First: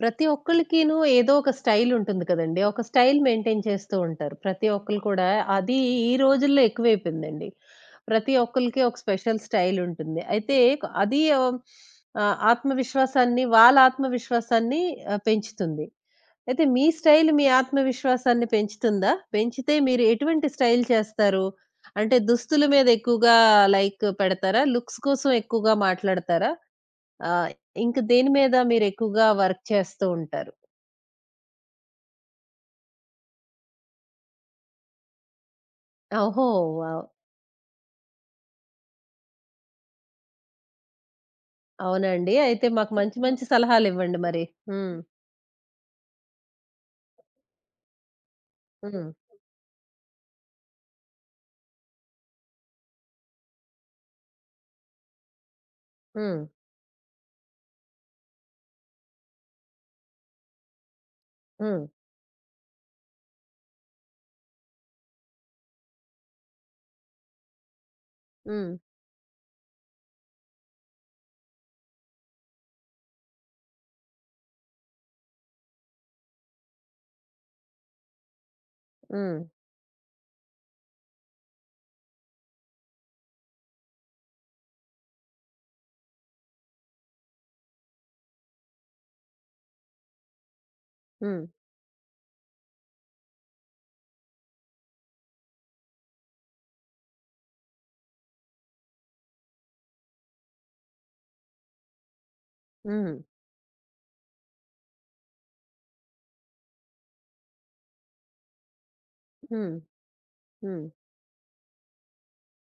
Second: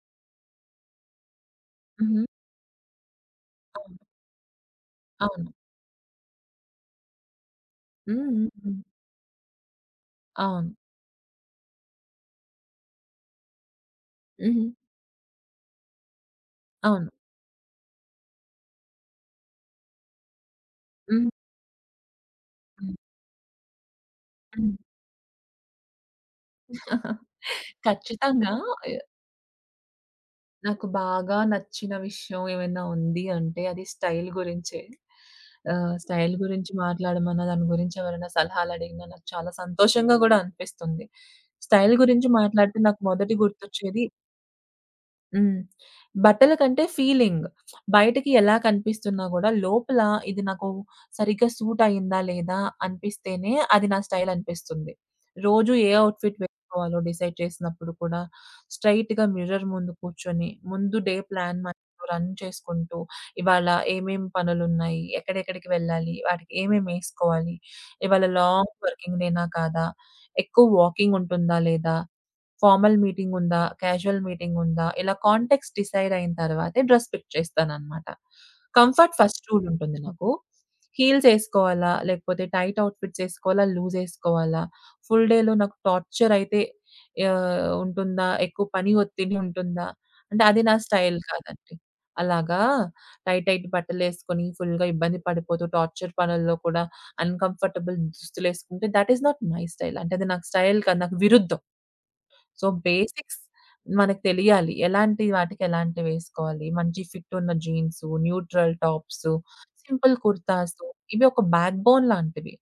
ప్రతి ఒక్కళ్ళకిను ఏదో ఒక స్టైల్ హుహు. ఉంటుంది కదండీ. ఒక స్టైల్ మెయింటైన్ చేస్తూ అవును. ఉంటారు. ప్రతి ఒక్కళ్ళు కూడా అవును. అది ఈ రోజుల్లో ఎక్కువైపోయిందండి. హ్మ్. ప్రతి హ్మ్. ఒక్కళ్ళకి హ్మ్. ఒక స్పెషల్ స్టైల్ ఉంటుంది. అయితే అవును. క- అది ఆహ్, ఆత్మవిశ్వాసాన్ని వాళ్ళ హుహు. ఆత్మవిశ్వాసాన్ని ఆహ్, పెంచుతుంది. అయితే మీ అవును. స్టైల్ మీ ఆత్మవిశ్వాసాన్ని పెంచుతుందా? పెంచితే మీరు ఎటువంటి స్టైల్ హ్మ్. చేస్తారు? అంటే దుస్తుల మీద హ్మ్. ఎక్కువగా లైక్ పెడతారా? హ్మ్. లుక్స్ కోసం ఎక్కువగా మాట్లాడతారా? ఆ! ఇంక దేని ఖచ్చితంగా మీద ఎ మీరెక్కువగా వర్క్ చేస్తూ ఉంటారు? నాకు బాగా నచ్చిన విషయం ఏమైనా ఉంది అంటే అది స్టైల్ గురించే. స్టైల్ ఓహో! గురించి వావ్! మాట్లాడమన్నా, దాని గురించి ఎవరైనా సలహాలడిగినా నాకు చాలా సంతోషంగా గూడా అనిపిస్తుంది. స్టైల్ గురించి అవునండి. అయితే మాట్లాడితే మాకు నాకు మంచి మొదటి మంచి గుర్తొచ్చేది సలహాలివ్వండి మరి. హ్మ్. హ్మ్. బట్టల కంటే ఫీలింగ్. బయటకి ఎలా హ్మ్. కనిపిస్తున్నా గూడా లోపల ఇది నాకు సరిగ్గా సూట్ అయిందా లేదా అనిపిస్తేనే అది నా స్టైల్ అనిపిస్తుంది. రోజు ఏ ఔట్‌ఫిట్ హ్మ్. వేసుకోవాలో డిసైడ్ చేసినప్పుడు కూడా స్ట్రెయిట్‌గా మిర్రర్ ముందు కూర్చొని ముందు డే ప్లాన్ మనం రన్ చేసుకుంటూ ఇవాళ ఏమేం పనులున్నాయి? ఎక్కడెక్కడికి వెళ్ళాలి? వాటికి ఏమేమి ఏసుకోవాలి? ఇవాళ హ్మ్. లాంగ్ వర్కింగ్ డేనా కాదా? ఎక్కువ వాకింగ్ ఉంటుందా లేదా? ఫార్మల్ మీటింగుందా? క్యాజువల్ మీటింగుందా? ఇలా కాంటెక్స్ట్ డిసైడ్ అయిన తర్వాతే డ్రెస్ పిక్ చేస్తాననమాట. కంఫర్ట్ హ్మ్. ఫస్ట్ రూల్ ఉంటుంది నాకు. హీల్స్ ఏసుకోవాలా? లేకపోతే టైట్ ఔట్‌ఫిట్స్ ఏసుకోవాలా? లూజ్ ఏసుకోవాలా? ఫుల్ డేలో నాకు టార్చర్ అయితే ఉంటుందా? ఎక్కువ పని ఒత్తిడి ఉంటుందా? అంటే అది నా స్టైల్ హ్మ్. కాదండి. అలాగా టైట్ టైట్ బట్టలేసుకొని ఫుల్‌గా ఇబ్బంది పడిపోతూ టార్చర్ పనుల్లో కూడా అన్‌కంఫర్టబుల్ దుస్తులేసుకుంటే that is not my style. అంటే అది నాకు స్టైల్ కాదు. నాకు విరుద్ధం. సో, హ్మ్. బేసిక్స్ మనకు తెలియాలి. ఎలాంటి వాటికి ఎలాంటివి వేసుకోవాలి. మంచి ఫిట్ ఉన్న జీన్సు, న్యూట్రల్ టాప్సు, హ్మ్. సింపుల్ కుర్తాసు హ్మ్. హ్మ్. ఇవి ఒక బ్యాక్‌బోన్ లాంటివి.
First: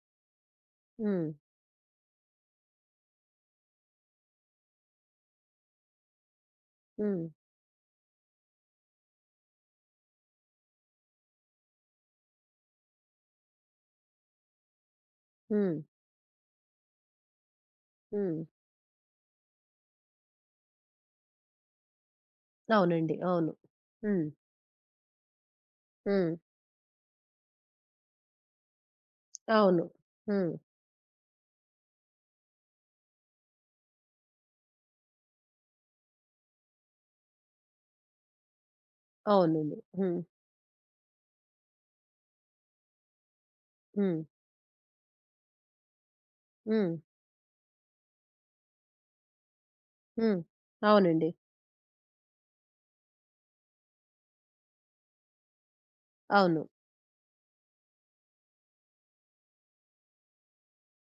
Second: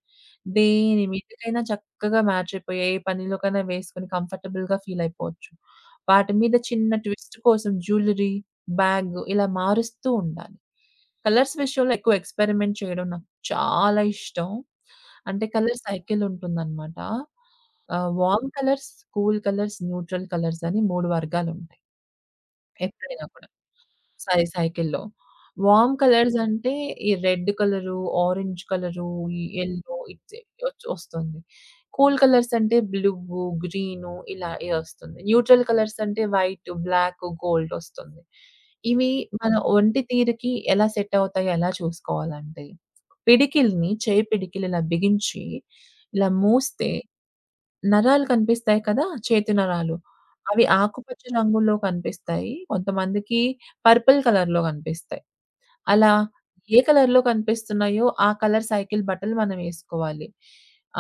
దేని హ్మ్. మీదకైనా చక్కగా మ్యాచ్ అయిపోయి, ఏ పనిలోకైనా వేసుకొని కంఫర్టబుల్‌గా ఫీల్ అయిపోవచ్చు. వాటి మీద చిన్న హ్మ్. ట్విస్ట్ కోసం జ్యువెలరీ, బ్యాగ్ ఇలా మారుస్తూ ఉండాలి. కలర్స్ విషయంలో ఎక్కువ ఎక్స్‌పెరిమెంట్ చేయడం నాకు చాలా ఇష్టం. అంటే హ్మ్. కలర్ సైకిల్ ఉంటుందనమాట. హ్మ్. Warm colours, cool colours, neutral colours అని 3 వర్గాలుంటాయి అవునండి. ఎక్కడైనా కూడా. అవును. హ్మ్. సైకిల్‌లో. వార్మ్ హ్మ్. కలర్స్ అంటే ఈ రెడ్ కలరు, ఆరెంజ్ కలరు, ఈ అవును. యెల్లో ఇట్స్ హ్మ్. ఒస్తుంది. కూల్ కలర్స్ అంటే బ్లూ, గ్రీను ఇలా ఒస్తుంది. న్యూట్రల్ కలర్స్ అంటే వైట్, బ్లాక్, గోల్డ్ ఒస్తుంది. ఇవి మన అవునండి. ఒంటి హ్మ్. తీరుకి ఎలా సెట్ అవుతాయో ఎలా చూసుకోవాలంటే, పిడికిలిని హ్మ్. చేయి పిడికిలి ఇలా బిగించి, ఇలా మూస్తే హ్మ్. నరాలు కనిపిస్తాయి కదా! చేతి నరాలు. హ్మ్. అవి ఆకుపచ్చ అవునండి. రంగులో కనిపిస్తాయి. కొంతమందికి పర్పుల్ కలర్‌లో కనిపిస్తాయి. అలా అవును. ఏ కలర్‌లో కనిపిస్తున్నాయో ఆ కలర్ సైకిల్ బట్టలు మనమేసుకోవాలి.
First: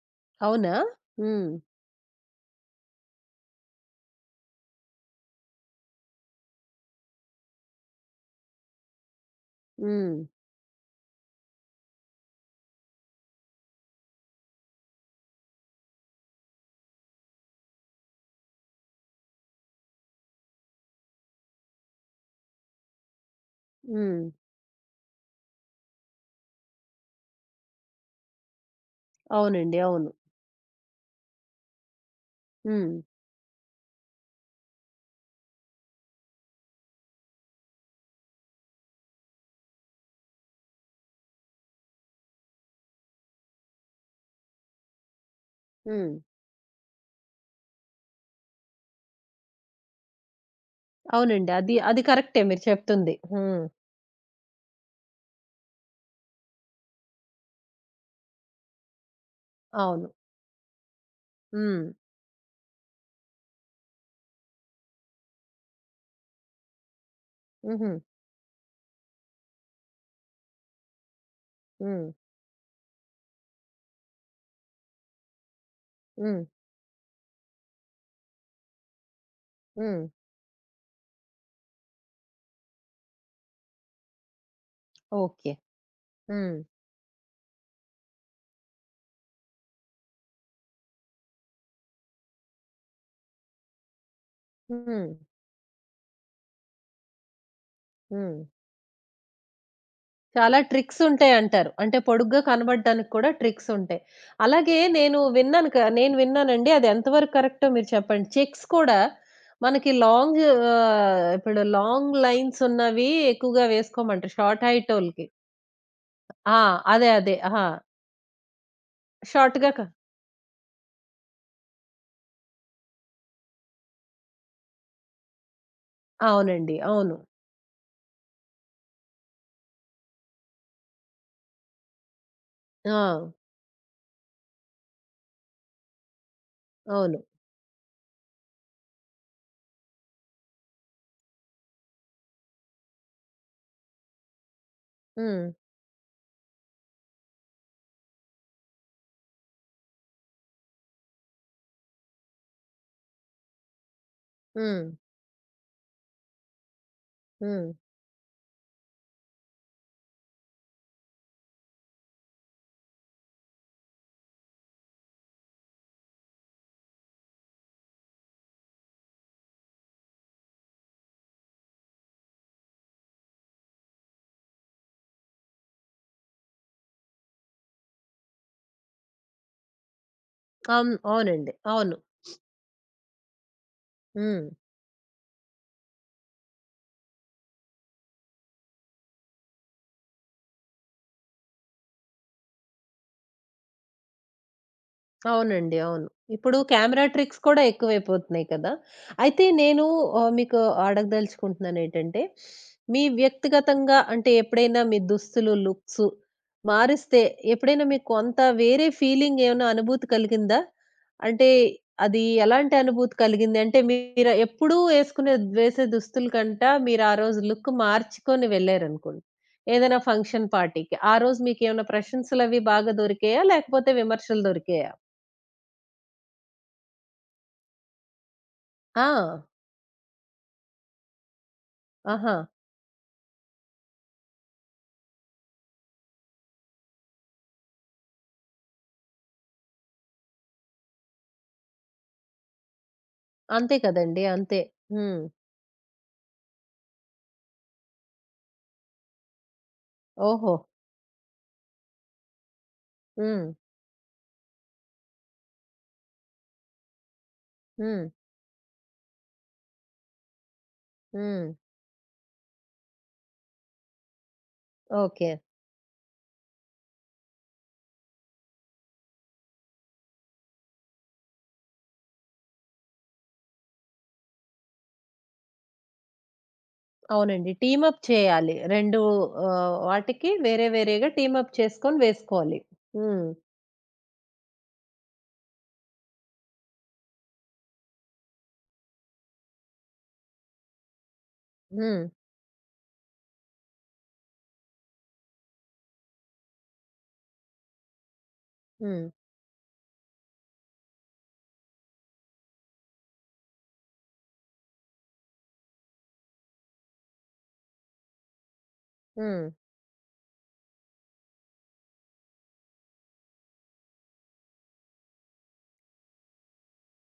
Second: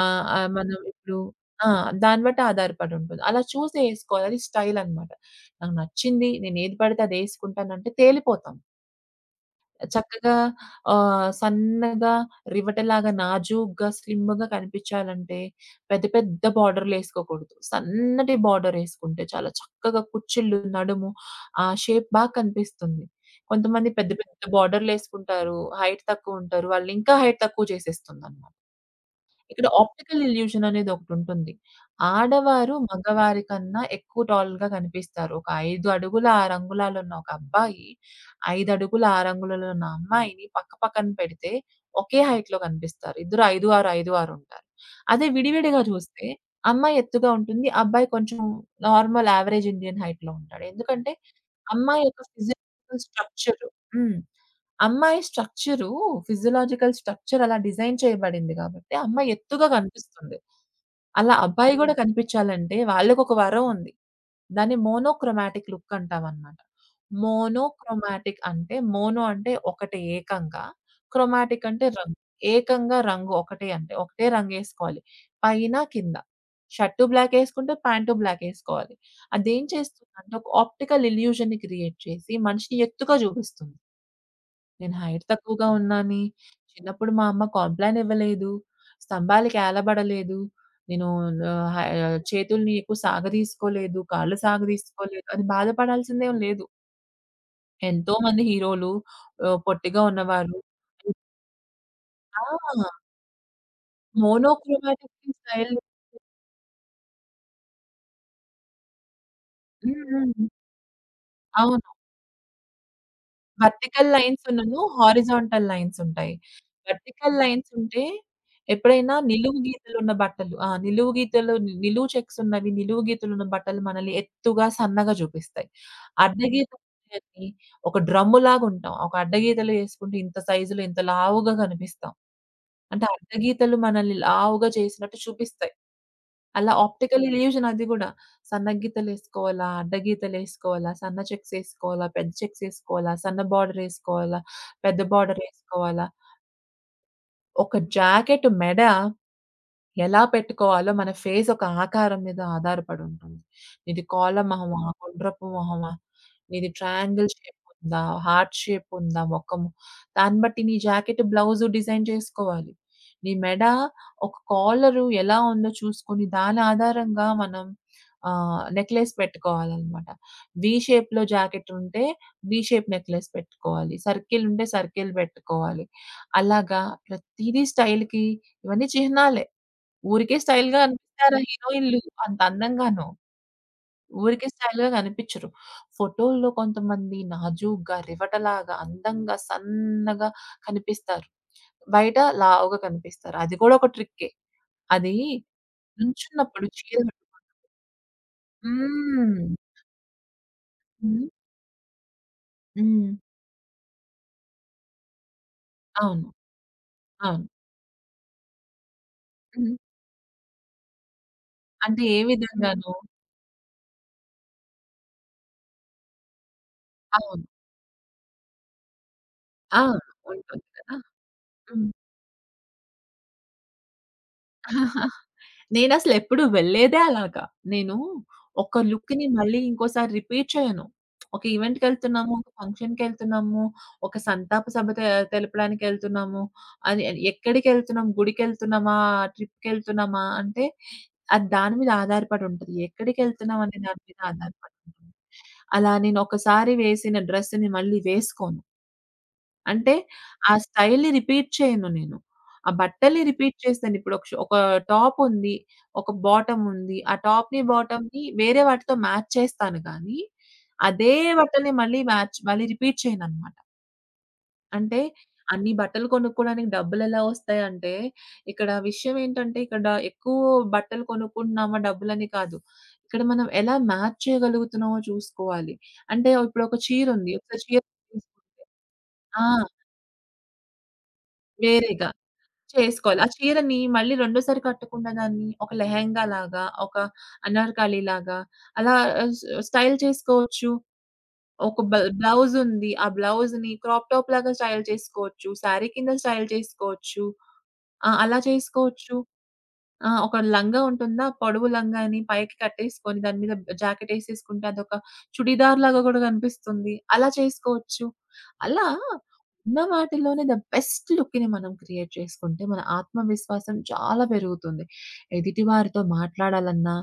ఆహ్, ఆహ్, అవునా? మనం ఇప్పుడు హ్మ్. ఆ! దాన్ని బట్టి ఆధారపడి ఉంటుంది. అలా చూసి ఏసుకోవాలి. అది స్టైల్ అన్నమాట. నాకు నచ్చింది. నేనేది పడితే అదేసుకుంటానంటే తేలిపోతాం. హ్మ్. చక్కగా సన్నగా రివటలాగా నాజూగ్గా, స్లిమ్‌గా కనిపించాలంటే పెద్ద పెద్ద బార్డర్‌లేసుకోకూడదు. సన్నటి బార్డరేసుకుంటే చాలా చక్కగా కుచ్చిళ్ళు, నడుము ఆ షేప్ బాగా కనిపిస్తుంది. కొంతమంది పెద్ద హ్మ్. పెద్ద బార్డర్‌లేసుకుంటారు. హైట్ తక్కువుంటారు. వాళ్ళనింకా హైట్ తక్కువ చేసేస్తుందన్నమాట. ఇక్కడ అవునండి. అవును. ఆప్టికల్ ఇల్యూషన్ అనేది ఒకటుంటుంది. ఆడవారు హ్మ్. మగవారి కన్నా ఎక్కువ టాల్‌గా కనిపిస్తారు. ఒక 5 అడుగుల 6 అంగుళాలు ఉన్న ఒక అబ్బాయి, 5 అడుగుల 6 అంగుళాలు ఉన్న అమ్మాయిని పక్క పక్కన పెడితే ఒకే హైట్‌లో కనిపిస్తారు. ఇద్దరు 5, 6, 5, 6 ఉంటారు. అదే విడివిడిగా హ్మ్. చూస్తే అమ్మాయి ఎత్తుగా ఉంటుంది. అబ్బాయి కొంచెం నార్మల్ యావరేజ్ ఇండియన్ హైట్‌లో ఉంటాడు. ఎందుకంటే అవునండి. అది, అది అమ్మాయి యొక్క కరెక్టే మీరు ఫిజియోలాజికల్ చెప్తుంది. హ్మ్. స్ట్రక్చర్ హ్మ్. అమ్మాయి స్ట్రక్చరు, ఫిజియోలాజికల్ స్ట్రక్చర్ అలా డిజైన్ చేయబడింది కాబట్టి, అమ్మాయి ఎత్తుగా అవును. కనిపిస్తుంది. అలా అబ్బాయి హ్మ్. గూడా కనిపించాలంటే వాళ్ళకొక వరం ఉంది. దాన్ని మోనోక్రోమాటిక్ లుక్ అంటామనమాట. హుహు. మోనోక్రోమాటిక్ అంటే మోనో అంటే ఒకటే ఏకంగా, క్రోమాటిక్ అంటే హ్మ్. రంగు. ఏకంగా రంగు ఒకటే అంటే ఒకటే రంగేసుకోవాలి. పైన, కింద. హ్మ్. షర్టు బ్లాకేసుకుంటే, ప్యాంటు బ్లాకేసుకోవాలి. అదేం హ్మ్. చేస్తుందంటే ఒక ఆప్టికల్ ఇల్యూజన్‌ని క్రియేట్ చేసి మనిషిని ఎత్తుగా చూపిస్తుంది. నేను హైట్ ఓకే. తక్కువగా ఉన్నాని, హ్మ్. చిన్నప్పుడు మా అమ్మ కాంప్లాన్ ఇవ్వలేదు, స్తంభాలకి ఏలబడలేదు, నేను చేతుల్ని ఎక్కువ సాగదీసుకోలేదు, కాళ్ళు హ్మ్. సాగదీసుకోలేదు అని బాధపడాల్సిందేం లేదు. హ్మ్. ఎంతోమంది హీరోలు పొట్టిగా ఉన్నవారు చాలా ట్రిక్స్ ఉంటాయంటారు. అంటే పొడుగ్గా ఆ! కనబడడానికి కూడా ట్రిక్స్ ఉంటాయి. అలాగే నేను మోనోక్రోమాటిక్ విన్నాను స్టైల్ క నేను విన్నానండి. అది ఎంతవరకు కరెక్టో మీరు చెప్పండి. చెక్స్ కూడా మనకి హ్మ్. లాంగ్ హ్మ్. ఆహ్, ఇప్పుడు అవును. లాంగ్ లైన్స్ ఉన్నవి ఎక్కువగా వర్టికల్ వేసుకోమంటారు షార్ట్ లైన్సున్నను, హైటోళ్ళకి. హారిజాంటల్ లైన్సుంటాయి. ఆ! అదే. అదే. వర్టికల్ ఆ! లైన్సుంటే ఎప్పుడైనా నిలువు షార్ట్‌గా క గీతలున్న బట్టలు ఆ! నిలువు గీతలు నిలువు చెక్సున్నవి, నిలువు గీతలున్న బట్టలు మనల్ని ఎత్తుగా, సన్నగా చూపిస్తాయి. అవునండి. అవును. అడ్డగీతలున్నాయని ఒక డ్రమ్ములాగుంటాం. ఒక అడ్డగీతలు యేసుకుంటే ఇంత సైజులో ఇంత లావుగా కనిపిస్తాం. అంటే ఆ! అడ్డగీతలు మనల్ని లావుగా చేసినట్టు చూపిస్తాయి. అలా అవును. ఆప్టికల్ ఇల్యూషన్ అది గూడా. సన్న గీతలేసుకోవాలా? అడ్డ గీతలేసుకోవాలా? సన్న చెక్స్ ఏసుకోవాలా? పెద్ద చెక్స్ ఏసుకోవాలా? సన్న బార్డరేసుకోవాలా? పెద్ద హ్మ్. బార్డరేసుకోవాలా? ఒక జాకెట్ మెడ ఎలా పెట్టుకోవాలో మన ఫేస్ ఒక ఆకారం మీద ఆధారపడుంటుంది. నీది కోళ్ళ మొహమా? హ్మ్. గుండ్రపు మొహమా? నీది ట్రయాంగిల్ షేప్ హ్మ్. ఉందా? హార్ట్ షేప్ ఉందా మొఖము? దాన్ని బట్టి నీ జాకెట్, బ్లౌజు డిజైన్ చేసుకోవాలి. నీ మెడ, ఒక కాలరు ఎలా ఉందో చూసుకొని దాని ఆధారంగా మనం నెక్లెస్ పెట్టుకోవాలనమాట. వి షేప్‌లో జాకెట్ ఉంటే వి షేప్ నెక్లెస్ పెట్టుకోవాలి. సర్కిల్ ఉంటే సర్కిల్ పెట్టుకోవాలి. అలాగా ప్రతీదీ స్టైల్‌కి ఇవన్నీ చిహ్నాలే. ఊరికే స్టైల్‌గా అవును. కనిపిస్తారా అవునండి. అవును. హీరోయిన్‌లు అంత అందంగాను. హ్మ్. ఊరికే స్టైల్‌గా కనిపించరు. ఫోటోల్లో కొంతమంది నాజూగ్గా, రివటలాగా, అందంగా, సన్నగా కనిపిస్తారు. బయట లావుగా కనిపిస్తారు. అది కూడా ఒక ట్రిక్కే. అది అవునండి. అవును. ఇప్పుడు నుంచున్నప్పుడు చీర కెమెరా ట్రిక్స్ కట్టుకొని కూడా ఎక్కువైపోతున్నాయి కదా! హ్మ్. అయితే మీకు హ్మ్. అడగదలుచుకుంటున్నానేంటంటే, మీ హ్మ్. వ్యక్తిగతంగా అంటే ఎప్పుడైనా మీ దుస్తులు, లుక్స్ అవును. మారిస్తే అవును. ఎప్పుడైనా మీకు కొంత వేరే ఫీలింగ్ ఏమైనా హ్మ్. అనుభూతి కలిగిందా? అంటే అంటే ఏ అది ఎలాంటి విధంగాను? అనుభూతి కలిగింది? అంటే మీరు ఎప్పుడూ ఏసుకునే వేసే దుస్తుల కంట మీరు ఆ రోజు అవును. లుక్ మార్చుకొని వెళ్లారనుకోండి. ఆ! ఏదైనా ఫంక్షన్, ఉంటుంది పార్టీకి. కదా! ఆ రోజు మీకేమైనా హ్మ్. ప్రశంసలవి బాగా దొరికాయా? లేకపోతే విమర్శలు దొరికాయా? నేనసలెప్పుడు వెళ్ళేదే అలాగా. నేను ఒక ఆ! లుక్‌ని మళ్ళీ ఇంకోసారి రిపీట్ చేయను. ఒక ఈవెంట్‌కెళ్తున్నాము, ఆహా! ఒక ఫంక్షన్‌కెళ్తున్నాము, ఒక సంతాప సభ తెలపడానికెళ్తున్నాము, అది ఎక్కడికెళ్తున్నాం, గుడికెళ్తున్నామా, ట్రిప్‌కెళ్తున్నామా అంటే అది దాని మీద ఆధారపడి ఉంటది. ఎక్కడికెళ్తున్నాం అంతే అనే దాని మీద కదండీ! అంతే. ఆధారపడి ఉంటుంది. హ్మ్. అలా నేనొకసారి వేసిన డ్రెస్‌ని మళ్ళీ వేసుకోను. అంటే ఆ ఓహో! స్టైల్‌ని రిపీట్ చేయను నేను. ఆ బట్టల్ని హ్మ్. రిపీట్ చేస్తాను. ఇప్పుడు ఒక టాప్ ఉంది. ఒక బాటమ్ ఉంది. ఆ టాప్‌ని, హ్మ్. బాటమ్‌ని వేరే వాటితో మ్యాచ్ చేస్తాను గానీ, అదే హ్మ్. బట్టల్ని మళ్ళీ మ్యాచ్ మళ్ళీ రిపీట్ చేయననమాట. అంటే ఓకే. అన్ని బట్టలు కొనుక్కోడానికి డబ్బులెలా వస్తాయంటే, ఇక్కడ విషయం ఏంటంటే ఇక్కడ ఎక్కువ బట్టలు కొనుక్కుంటున్నామా డబ్బులని కాదు. ఇక్కడ మనం ఎలా మ్యాచ్ చేయగలుగుతున్నామో చూసుకోవాలి. అంటే ఇప్పుడు ఒక చీర ఉంది. అవునండి. ఒకసారి టీమ్ చీర అప్ తీసుకు చేయాలి. 2 ఆ! ఆహ్, వాటికి వేరే వేరేగా టీమ్ అప్ చేసుకొని వేరేగా. వేసుకోవాలి. చేసుకోవాలి. హ్మ్. ఆ చీరని మళ్ళీ రెండోసారి కట్టకుండా దాన్ని ఒక లెహెంగాలాగా, ఒక అనార్కలిలాగా అలా ఆహ్, స్ స్టైల్ చేసుకోవచ్చు. ఒక హ్మ్. బ్లౌజుంది. ఆ బ్లౌజ్‌ని క్రాప్ టాప్ లాగా స్టైల్ చేసుకోవచ్చు. శారీ కింద స్టైల్ చేసుకోవచ్చు. ఆ! అలా హ్మ్. చేసుకోవచ్చు. ఆ! ఒక లంగా ఉంటుందా? పొడవు లంగాని పైకి కట్టేసుకొని దాని మీద జాకెట్ ఏసేసుకుంటే అదొక చుడీదార్ లాగా గూడా కనిపిస్తుంది. అలా చేసుకోవచ్చు. అలా హ్మ్. ఉన్న వాటిలోనే ద బెస్ట్ లుక్‌ని మనం క్రియేట్ చేసుకుంటే మన ఆత్మవిశ్వాసం చాలా పెరుగుతుంది. ఎదుటి వారితో మాట్లాడాలన్నా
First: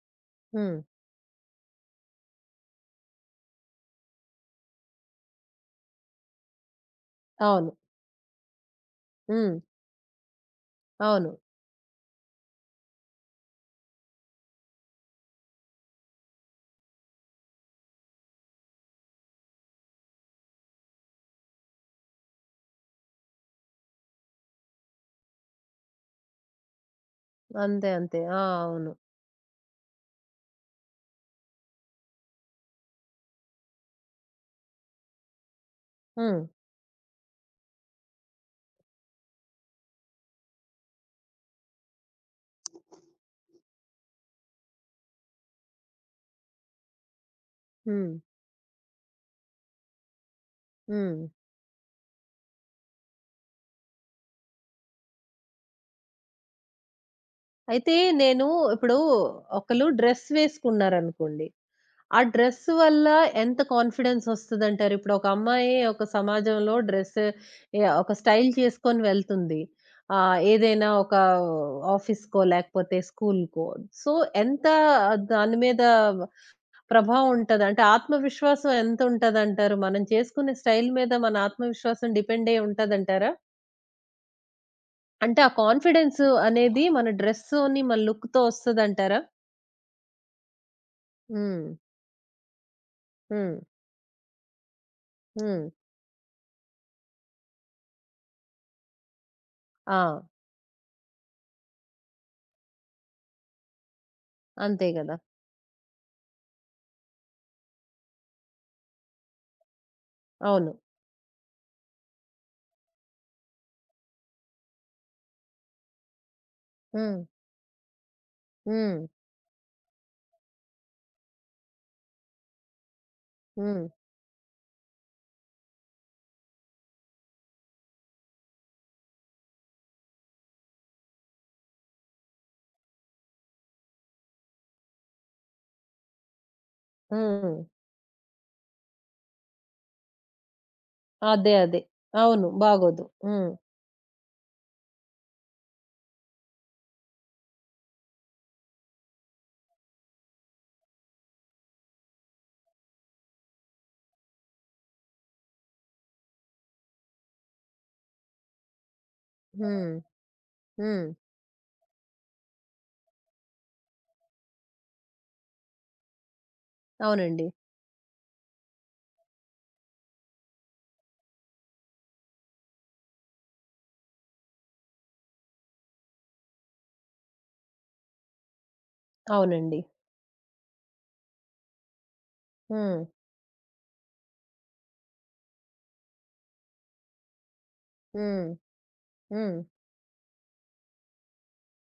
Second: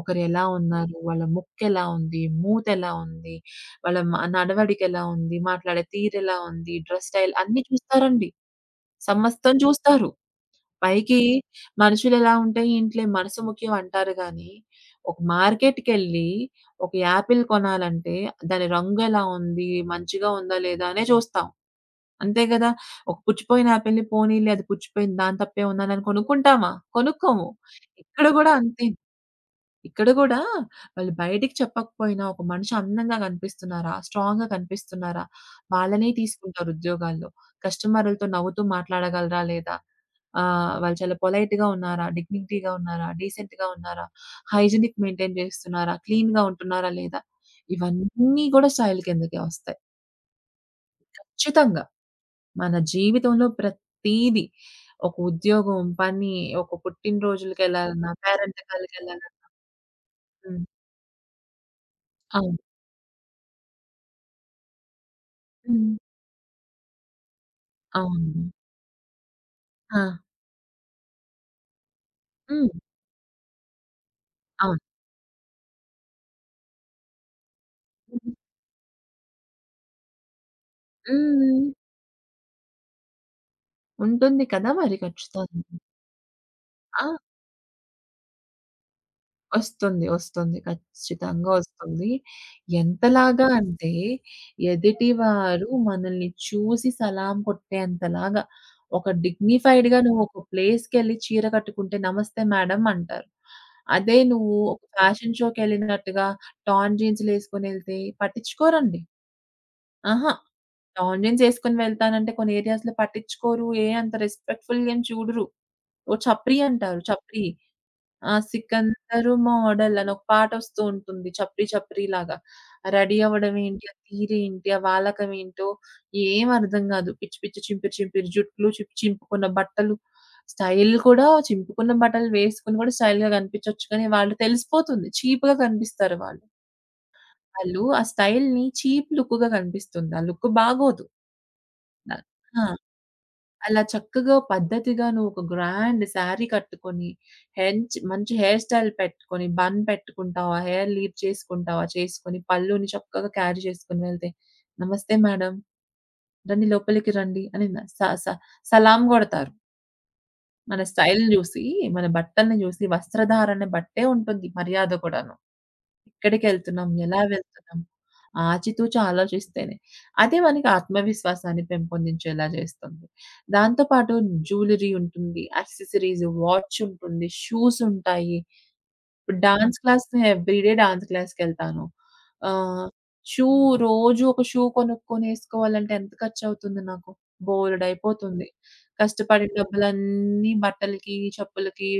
ఒకరు ఎలా హ్మ్. ఉన్నారు? వాళ్ళ ముక్కెలా ఉంది? మూతెలా ఉంది? వాళ్ళ నడవడికెలా ఉంది? మాట్లాడే తీరెలా ఉంది? డ్రెస్ స్టైల్ అన్నీ అవును. చూస్తారండి. సమస్తం హ్మ్. చూస్తారు. పైకి అవును. మనుషులెలా ఉంటే ఈంట్లే మనసు ముఖ్యం అంటారు గానీ, ఒక మార్కెట్‌కెళ్ళి ఒక యాపిల్ కొనాలంటే దాని రంగెలా ఉంది? మంచిగా ఉందా? లేదా? అనే చూస్తాం. అంతే గదా! ఒక పుచ్చిపోయిన యాపిల్‌ని పోనీలే అది పుచ్చిపోయింది దాని తప్పేముందని అని కొనుక్కుంటామా? కొనుక్కోము. అంతే. అంతే. ఇక్కడ ఆ! గూడా అంతే. అవును. ఇక్కడ గూడా వాళ్ళు బయటికి చెప్పకపోయినా ఒక మనిషి అందంగా కనిపిస్తున్నారా? స్ట్రాంగ్‌గా కనిపిస్తున్నారా? వాళ్ళనే హ్మ్. తీసుకుంటారు ఉద్యోగాల్లో. కస్టమర్‌లతో నవ్వుతూ మాట్లాడగలరా లేదా? వాళ్ళు చాలా పొలైట్‌గా ఉన్నారా? డిగ్నిటీగా ఉన్నారా? డీసెంట్‌గా ఉన్నారా? హైజీనిక్ మెయింటైన్ చేస్తున్నారా? క్లీన్‌గా ఉంటున్నారా లేదా? హ్మ్. ఇవన్నీ గూడా స్టైల్ కిందకే వస్తాయి. హ్మ్. ఖచ్చితంగా మన జీవితంలో ప్రతీదీ ఒక ఉద్యోగం, పని, ఒక అయితే పుట్టినరోజులకెళ్ళాలన్నా, నేను ఇప్పుడు పేరెంటకాలకెళ్ళాలన్నా ఒకళ్ళు డ్రెస్ హ్మ్. వేసుకున్నారనుకోండి, ఆ అవును. డ్రెస్ వల్ల ఎంత కాన్ఫిడెన్స్ వస్తదంటారు? ఇప్పుడు ఒక అమ్మాయి హ్మ్. ఒక సమాజంలో డ్రెస్ ఎ ఒక స్టైల్ అవును. చేసుకొని వెళ్తుంది. ఆ! ఏదైనా ఒక ఆఫీస్‌కో హ్మ్. లేకపోతే స్కూల్‌కో. సో, ఎంత అవును. దాని మీద ప్రభావం ఉంటది? అంటే ఆత్మవిశ్వాసం ఎంతుంటదంటారు? మనం చేసుకునే స్టైల్ మీద మన హ్మ్. ఆత్మవిశ్వాసం డిపెండ్ అయ్యి ఉంటదంటారా? ఉంటుంది కదా! మరి అంటే ఆ ఖచ్చితంగా. కాన్ఫిడెన్స్ అనేది ఆ! మన డ్రెస్‌తోని, మన లుక్‌తో వస్తదంటారా? వస్తుంది. వస్తుంది. ఖచ్చితంగా హ్మ్. వస్తుంది. ఎంతలాగా హ్మ్. అంటే హ్మ్. ఎదుటివారు మనల్ని చూసి సలాం కొట్టేంతలాగా ఒక ఆ! డిగ్నిఫైడ్‌గా నువ్వు ఒక ప్లేస్‌కెళ్ళి చీర కట్టుకుంటే నమస్తే మేడమ్ అంటారు. అదే నువ్వు ఒక అంతే గదా! ఫ్యాషన్ షోకెళ్ళినట్టుగా టార్న్ జీన్స్‌లేసుకొనెళ్తే పట్టించుకోరండి. ఆహా! అవును. ఆన్‌లైన్స్ ఏసుకొని వెళ్తానంటే కొన్ని ఏరియాస్‌లో పట్టించుకోరు. ఏ అంత రెస్పెక్ట్‌ఫుల్‌గా ఏం చూడరు. ఓ చప్రి అంటారు. హ్మ్. చప్రి. ఆ! హ్మ్. 'సికందరు మోడల్' అని ఒక పాటొస్తూ ఉంటుంది. 'చప్రి చప్రి' లాగా. రెడీ అవ్వడం హ్మ్. ఏంటి? ఆ తీరేంటి? ఆ వాలకం ఏంటో ఏం అర్థం గాదు. పిచ్చి పిచ్చి చింపిరి చింపిరి జుట్లు, చింపుకున్న బట్టలు. స్టైల్ కూడా చింపుకున్న బట్టలు వేసుకొని కూడా స్టైల్‌గా కనిపించొచ్చు. కానీ వాళ్ళు తెలిసిపోతుంది. చీప్‌గా కనిపిస్తారు వాళ్ళు. హ్మ్. వాళ్ళు ఆ స్టైల్‌ని చీప్ లుక్‌గా కనిపిస్తుంది. ఆ లుక్ బాగోదు. అదే. అదే. న అవును. ఆ! బాగోదు. హ్మ్. అలా చక్కగా పద్ధతిగా నువ్వొక గ్రాండ్ శారీ కట్టుకొని, మంచి హెయిర్ స్టైల్ పెట్టుకొని, బన్ పెట్టుకుంటావా, హెయిర్ లీప్ చేసుకుంటావా చేసుకొని, పళ్ళుని చక్కగా క్యారీ చేసుకొని వెళ్తే, "నమస్తే మేడం, రండి లోపలికి రండి" అని న స స సలాం గొడతారు. హ్మ్. మన హ్మ్. స్టైల్‌ని జూసి, మన బట్టల్ని జూసి, వస్త్రధారణ బట్టే ఉంటుంది మర్యాద కూడాను. ఎక్కడికెళ్తున్నాం? ఎలా అవునండి. వెళ్తున్నాం? ఆచితూచి ఆలోచిస్తేనే. అదే మనకి ఆత్మవిశ్వాసాన్ని పెంపొందించేలా చేస్తుంది. దాంతో పాటు జ్యువెలరీ ఉంటుంది, యాక్సెసరీస్, వాచ్ ఉంటుంది, షూస్ ఉంటాయి. ఇప్పుడు డాన్స్ అవునండి. క్లాస్ ఎవ్రీడే డాన్స్ క్లాస్‌కెళ్తాను. ఆహ్, హ్మ్. షూ రోజు ఒక షూ కొనుక్కొని ఏసుకోవాలంటే ఎంత ఖర్చవుతుంది నాకు? హ్మ్. బోలెడయిపోతుంది. కష్టపడిన హ్మ్. డబ్బులన్నీ బట్టలకి, చెప్పులకి,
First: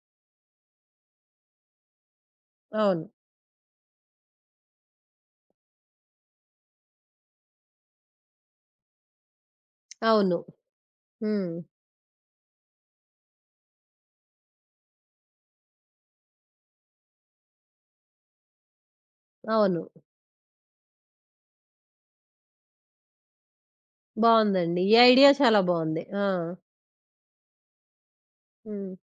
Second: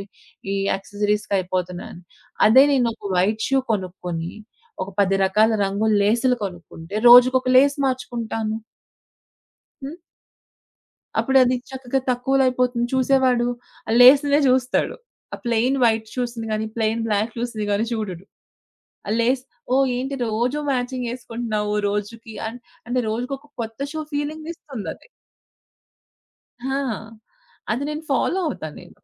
ఈ యాక్సెసరీస్‌కయిపోతున్నాయని. అదే నేనొక అవును. వైట్ షూ కొనుక్కొని, ఒక 10 రకాల రంగుల లేసులు కొనుక్కుంటే, రోజుకొక లేస్ మార్చుకుంటాను. హ్మ్. అవును. హ్మ్. అప్పుడది చక్కగా తక్కువలో అయిపోతుంది. చూసేవాడు ఆ లేసులే చూస్తాడు. ఆ ప్లెయిన్ వైట్ షూస్‌ని గాని, ప్లెయిన్ బ్లాక్ షూస్‌ని గాని చూడడు. లేస్ అవును. ఓహ్! ఏంటి రోజు మ్యాచింగ్ యేసుకుంటున్నావు రోజుకి అంటే రోజుకొక కొత్త షో ఫీలింగ్ బావుందండి. ఈ ఇస్తుందది. ఐడియా చాలా బావుంది. ఆ! ఆ! అది నేను ఫాలో అవుతా హ్మ్. నేను.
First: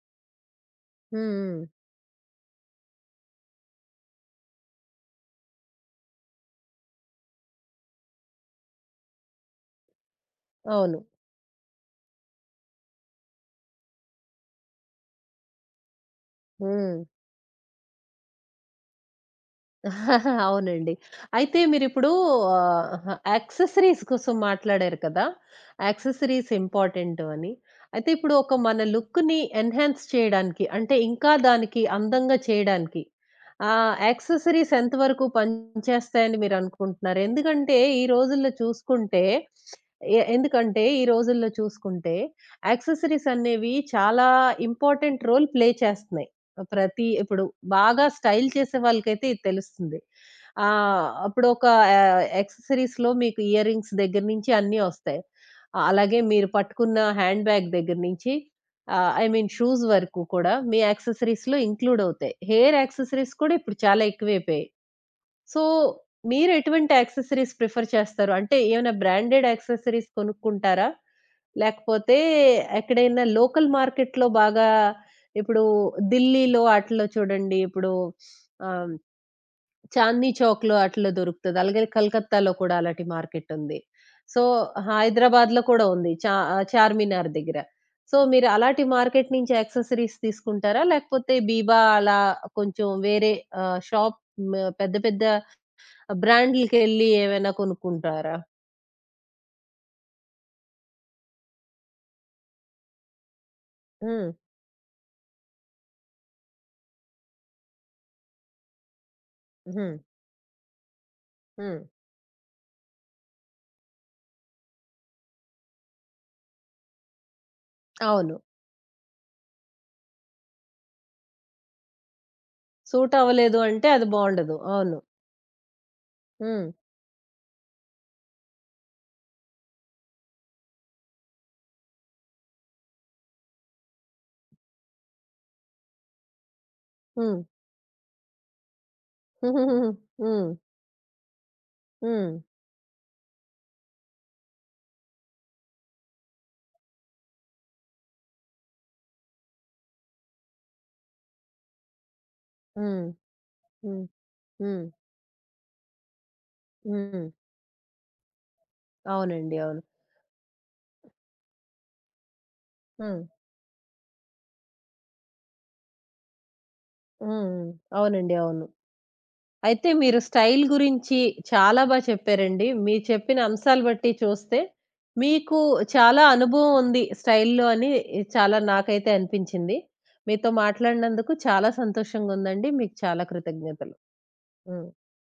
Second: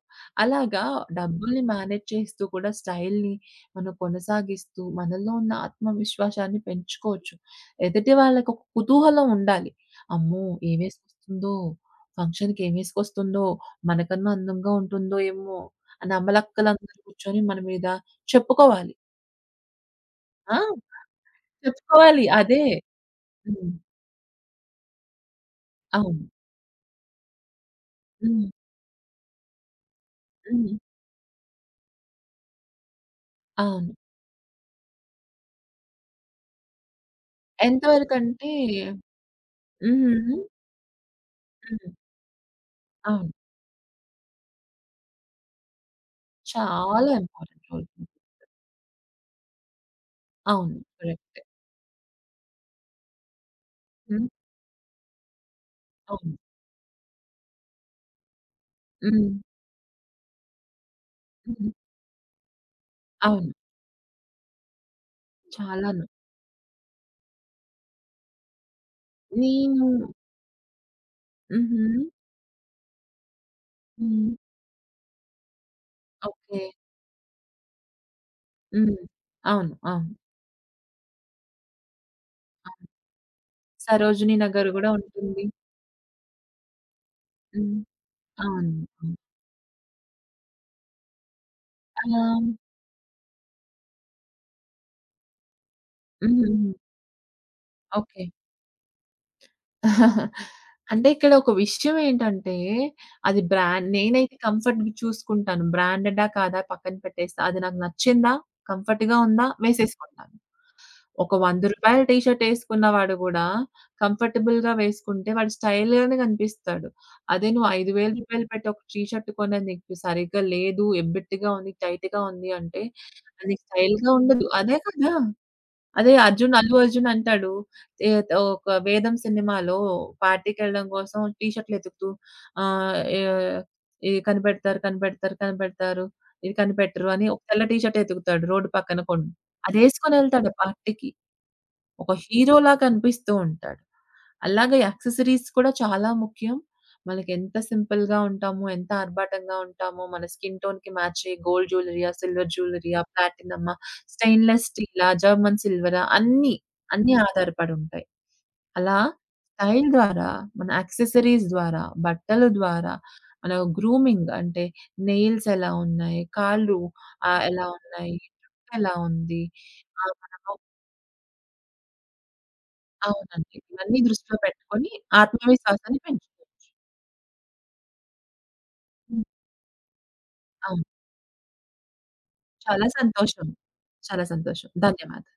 అలాగా హ్మ్. హ్మ్. డబ్బుల్ని మేనేజ్ చేస్తూ కూడా స్టైల్‌ని మనం కొనసాగిస్తూ మనలో ఉన్న ఆత్మవిశ్వాసాన్ని పెంచుకోవచ్చు. ఎదుటి వాళ్ళకి ఒక కుతూహలం ఉండాలి. అమ్మో! అవును. ఏమేసుకొస్తుందో, ఫంక్షన్‌కి ఏమేసుకొస్తుందో, మనకన్నా అందంగా ఉంటుందో ఏమో! అని అమ్మలక్కలందరూ హ్మ్. కూర్చొని మన మీద చెప్పుకోవాలి. ఆ! అవునండి. అయితే మీరిప్పుడు చెప్పుకోవాలి. అదే. అహా! హ్మ్. యాక్సెసరీస్ కోసం మాట్లాడారు కదా! అవును. యాక్సెసరీస్ ఇంపార్టెంటు అని. అయితే ఇప్పుడు హ్మ్. ఒక మన లుక్‌ని ఎన్‌హాన్స్ చేయడానికి హ్మ్. అంటే ఇంకా దానికి అందంగా చేయడానికి అవును. యాక్సెసరీస్ ఎంతవరకు పనిచేస్తాయని మీరనుకుంటున్నారు? ఎందుకంటే ఎంత ఈ రోజుల్లో వరకంటే చూసుకుంటే హ్మ్. ఎందుకంటే ఈ రోజుల్లో హ్మ్. చూసుకుంటే యాక్సెసరీస్ అవును. అనేవి చాలా ఇంపార్టెంట్ రోల్ ప్లే చేస్తున్నాయి. ప్రతి చాలా ఇప్పుడు ఇంపార్టెంట్ రోల్. బాగా స్టైల్ చేసే వాళ్ళకైతే ఇది తెలుస్తుంది. అవును. ఆహ్, కరెక్టే. అప్పుడు ఒక ఆహ్, యాక్సెసరీస్‌లో మీకు ఇయర్ రింగ్స్ దగ్గర హ్మ్. నుంచి అన్నీ వస్తాయి. ఆ, అలాగే అవును. మీరు పట్టుకున్న హ్యాండ్ బ్యాగ్ దగ్గర నుంచి ఐ హ్మ్. మీన్ షూస్ వరకు కూడా మీ యాక్సెసరీస్‌లో హ్మ్. ఇంక్లూడ్ అవుతాయి. హెయిర్ యాక్సెసరీస్ అవును. కూడా ఇప్పుడు చాలా ఎక్కువైపోయాయి. సో, చాలాను. మీరెటువంటి యాక్సెసరీస్ ప్రిఫర్ చేస్తారు? అంటే ఏమైనా బ్రాండెడ్ నేను యాక్సెసరీస్ కొనుక్కుంటారా? హుహు. లేకపోతే ఎక్కడైనా లోకల్ మార్కెట్‌లో హ్మ్. బాగా ఇప్పుడు ఓకే. ఢిల్లీలో ఆటిల్లో చూడండి ఇప్పుడు ఆహ్, హ్మ్. అవును. అవును. చాందనీ చౌక్‌లో ఆటిల్లో దొరుకుతది. అలాగే కలకత్తాలో కూడా అలాంటి మార్కెట్ ఉంది. సరోజినీ సో, నగర్ గూడా ఉంటుంది. హైదరాబాద్‌లో కూడా ఉంది. చార్మినార్ దగ్గర. హ్మ్. సో, మీరు అవును. అలాంటి అవును. మార్కెట్ నుంచి యాక్సెసరీస్ తీసుకుంటారా? లేకపోతే బీబా అలా అలా కొంచెం వేరే ఆహ్, షాప్ మ పెద్ద పెద్ద హుహుహు. బ్రాండ్‌లకెళ్ళి ఏవైనా ఓకే. కొనుక్కుంటారా? అంటే ఇక్కడ ఒక విషయం ఏంటంటే, అది బ్రాండ్ హ్మ్. నేనైతే కంఫర్ట్‌వి చూసుకుంటాను. బ్రాండెడా కాదా పక్కన పెట్టేస్తా. అది నాకు నచ్చిందా, కంఫర్ట్‌గా ఉందా హ్మ్. వేసేసుకుంటాను. ఒక రూ. 100 హ్మ్. టీ షర్ట్ ఏసుకున్న వాడు గూడా కంఫర్టబుల్‌గా వేసుకుంటే వాడు స్టైల్‌గానే కనిపిస్తాడు. అదే నువ్వు రూ. అవును. 5,000 పెట్టి ఒక టీ షర్ట్ కొనేది నీకు సరిగ్గా లేదు, ఎబ్బెట్టుగా ఉంది, టైట్‌గా ఉంది అంటే సూట్ అది అవ్వలేదు అంటే అది స్టైల్‌గా ఉండదు. బావుండదు. అదే అవును. కదా! అదే 'అర్జున్' హ్మ్. 'అల్లు అర్జున్' అంటాడు. ఏ ఒక 'వేదం' సినిమాలో పార్టీకెళ్ళడం కోసం టీ షర్ట్‌లు ఎతుకుతూ ఆహ్, ఏ ఇది కనిపెడతారు, కనిపెడతారు, కనిపెడతారు. ఇది కనిపెట్టరు అని హ్మ్. ఒక తెల్ల టీ షర్ట్ ఎతుకుతాడు రోడ్డు పక్కన హుహుహుహు. హ్మ్. అదేసుకొనెళ్తాడు పార్టీకి. ఒక హ్మ్. హీరోలా కనిపిస్తూ ఉంటాడు. అలాగే యాక్సెసరీస్ కూడా చాలా ముఖ్యం. మనకెంత సింపుల్‌గా ఉంటామో, ఎంత ఆర్భాటంగా ఉంటామో, మన స్కిన్ టోన్‌కి మ్యాచ్ అయ్యే గోల్డ్ జ్యువెలరీయా, సిల్వర్ జ్యువెలరీయా, హ్మ్. ప్లాటినమా, హ్మ్. స్టెయిన్‌లెస్ హ్మ్. స్టీలా, జర్మన్ సిల్వరా అన్నీ, అన్నీ హ్మ్. ఆధారపడి ఉంటాయి. అలా అవునండి. అవును. స్టైల్ ద్వారా, మన యాక్సెసరీస్ ద్వారా, బట్టల ద్వారా, హ్మ్. మన గ్రూమింగ్ అంటే నెయిల్స్ ఎలా ఉన్నాయి, కాళ్ళు హ్మ్. ఎలా ఉన్నాయి, అవునండి. అవును. జుట్టు ఎలా ఉంది, అయితే ఆహ్, మీరు మన స్టైల్ గురించి చాలా బా చెప్పారండి. మీరు చెప్పిన అవునండి. అంశాలు ఇవన్నీ బట్టి దృష్టిలో చూస్తే, పెట్టుకొని మీకు ఆత్మవిశ్వాసాన్ని చాలా పెంచుకోవాలి. అనుభవం ఉంది స్టైల్‌లో అని చాలా నాకైతే అనిపించింది. మీతో అవును. మాట్లాడినందుకు చాలా సంతోషంగా ఉందండి. చాలా మీకు చాలా సంతోషం. కృతజ్ఞతలు. చాలా సంతోషం. హ్మ్. ధన్యవాదాలు.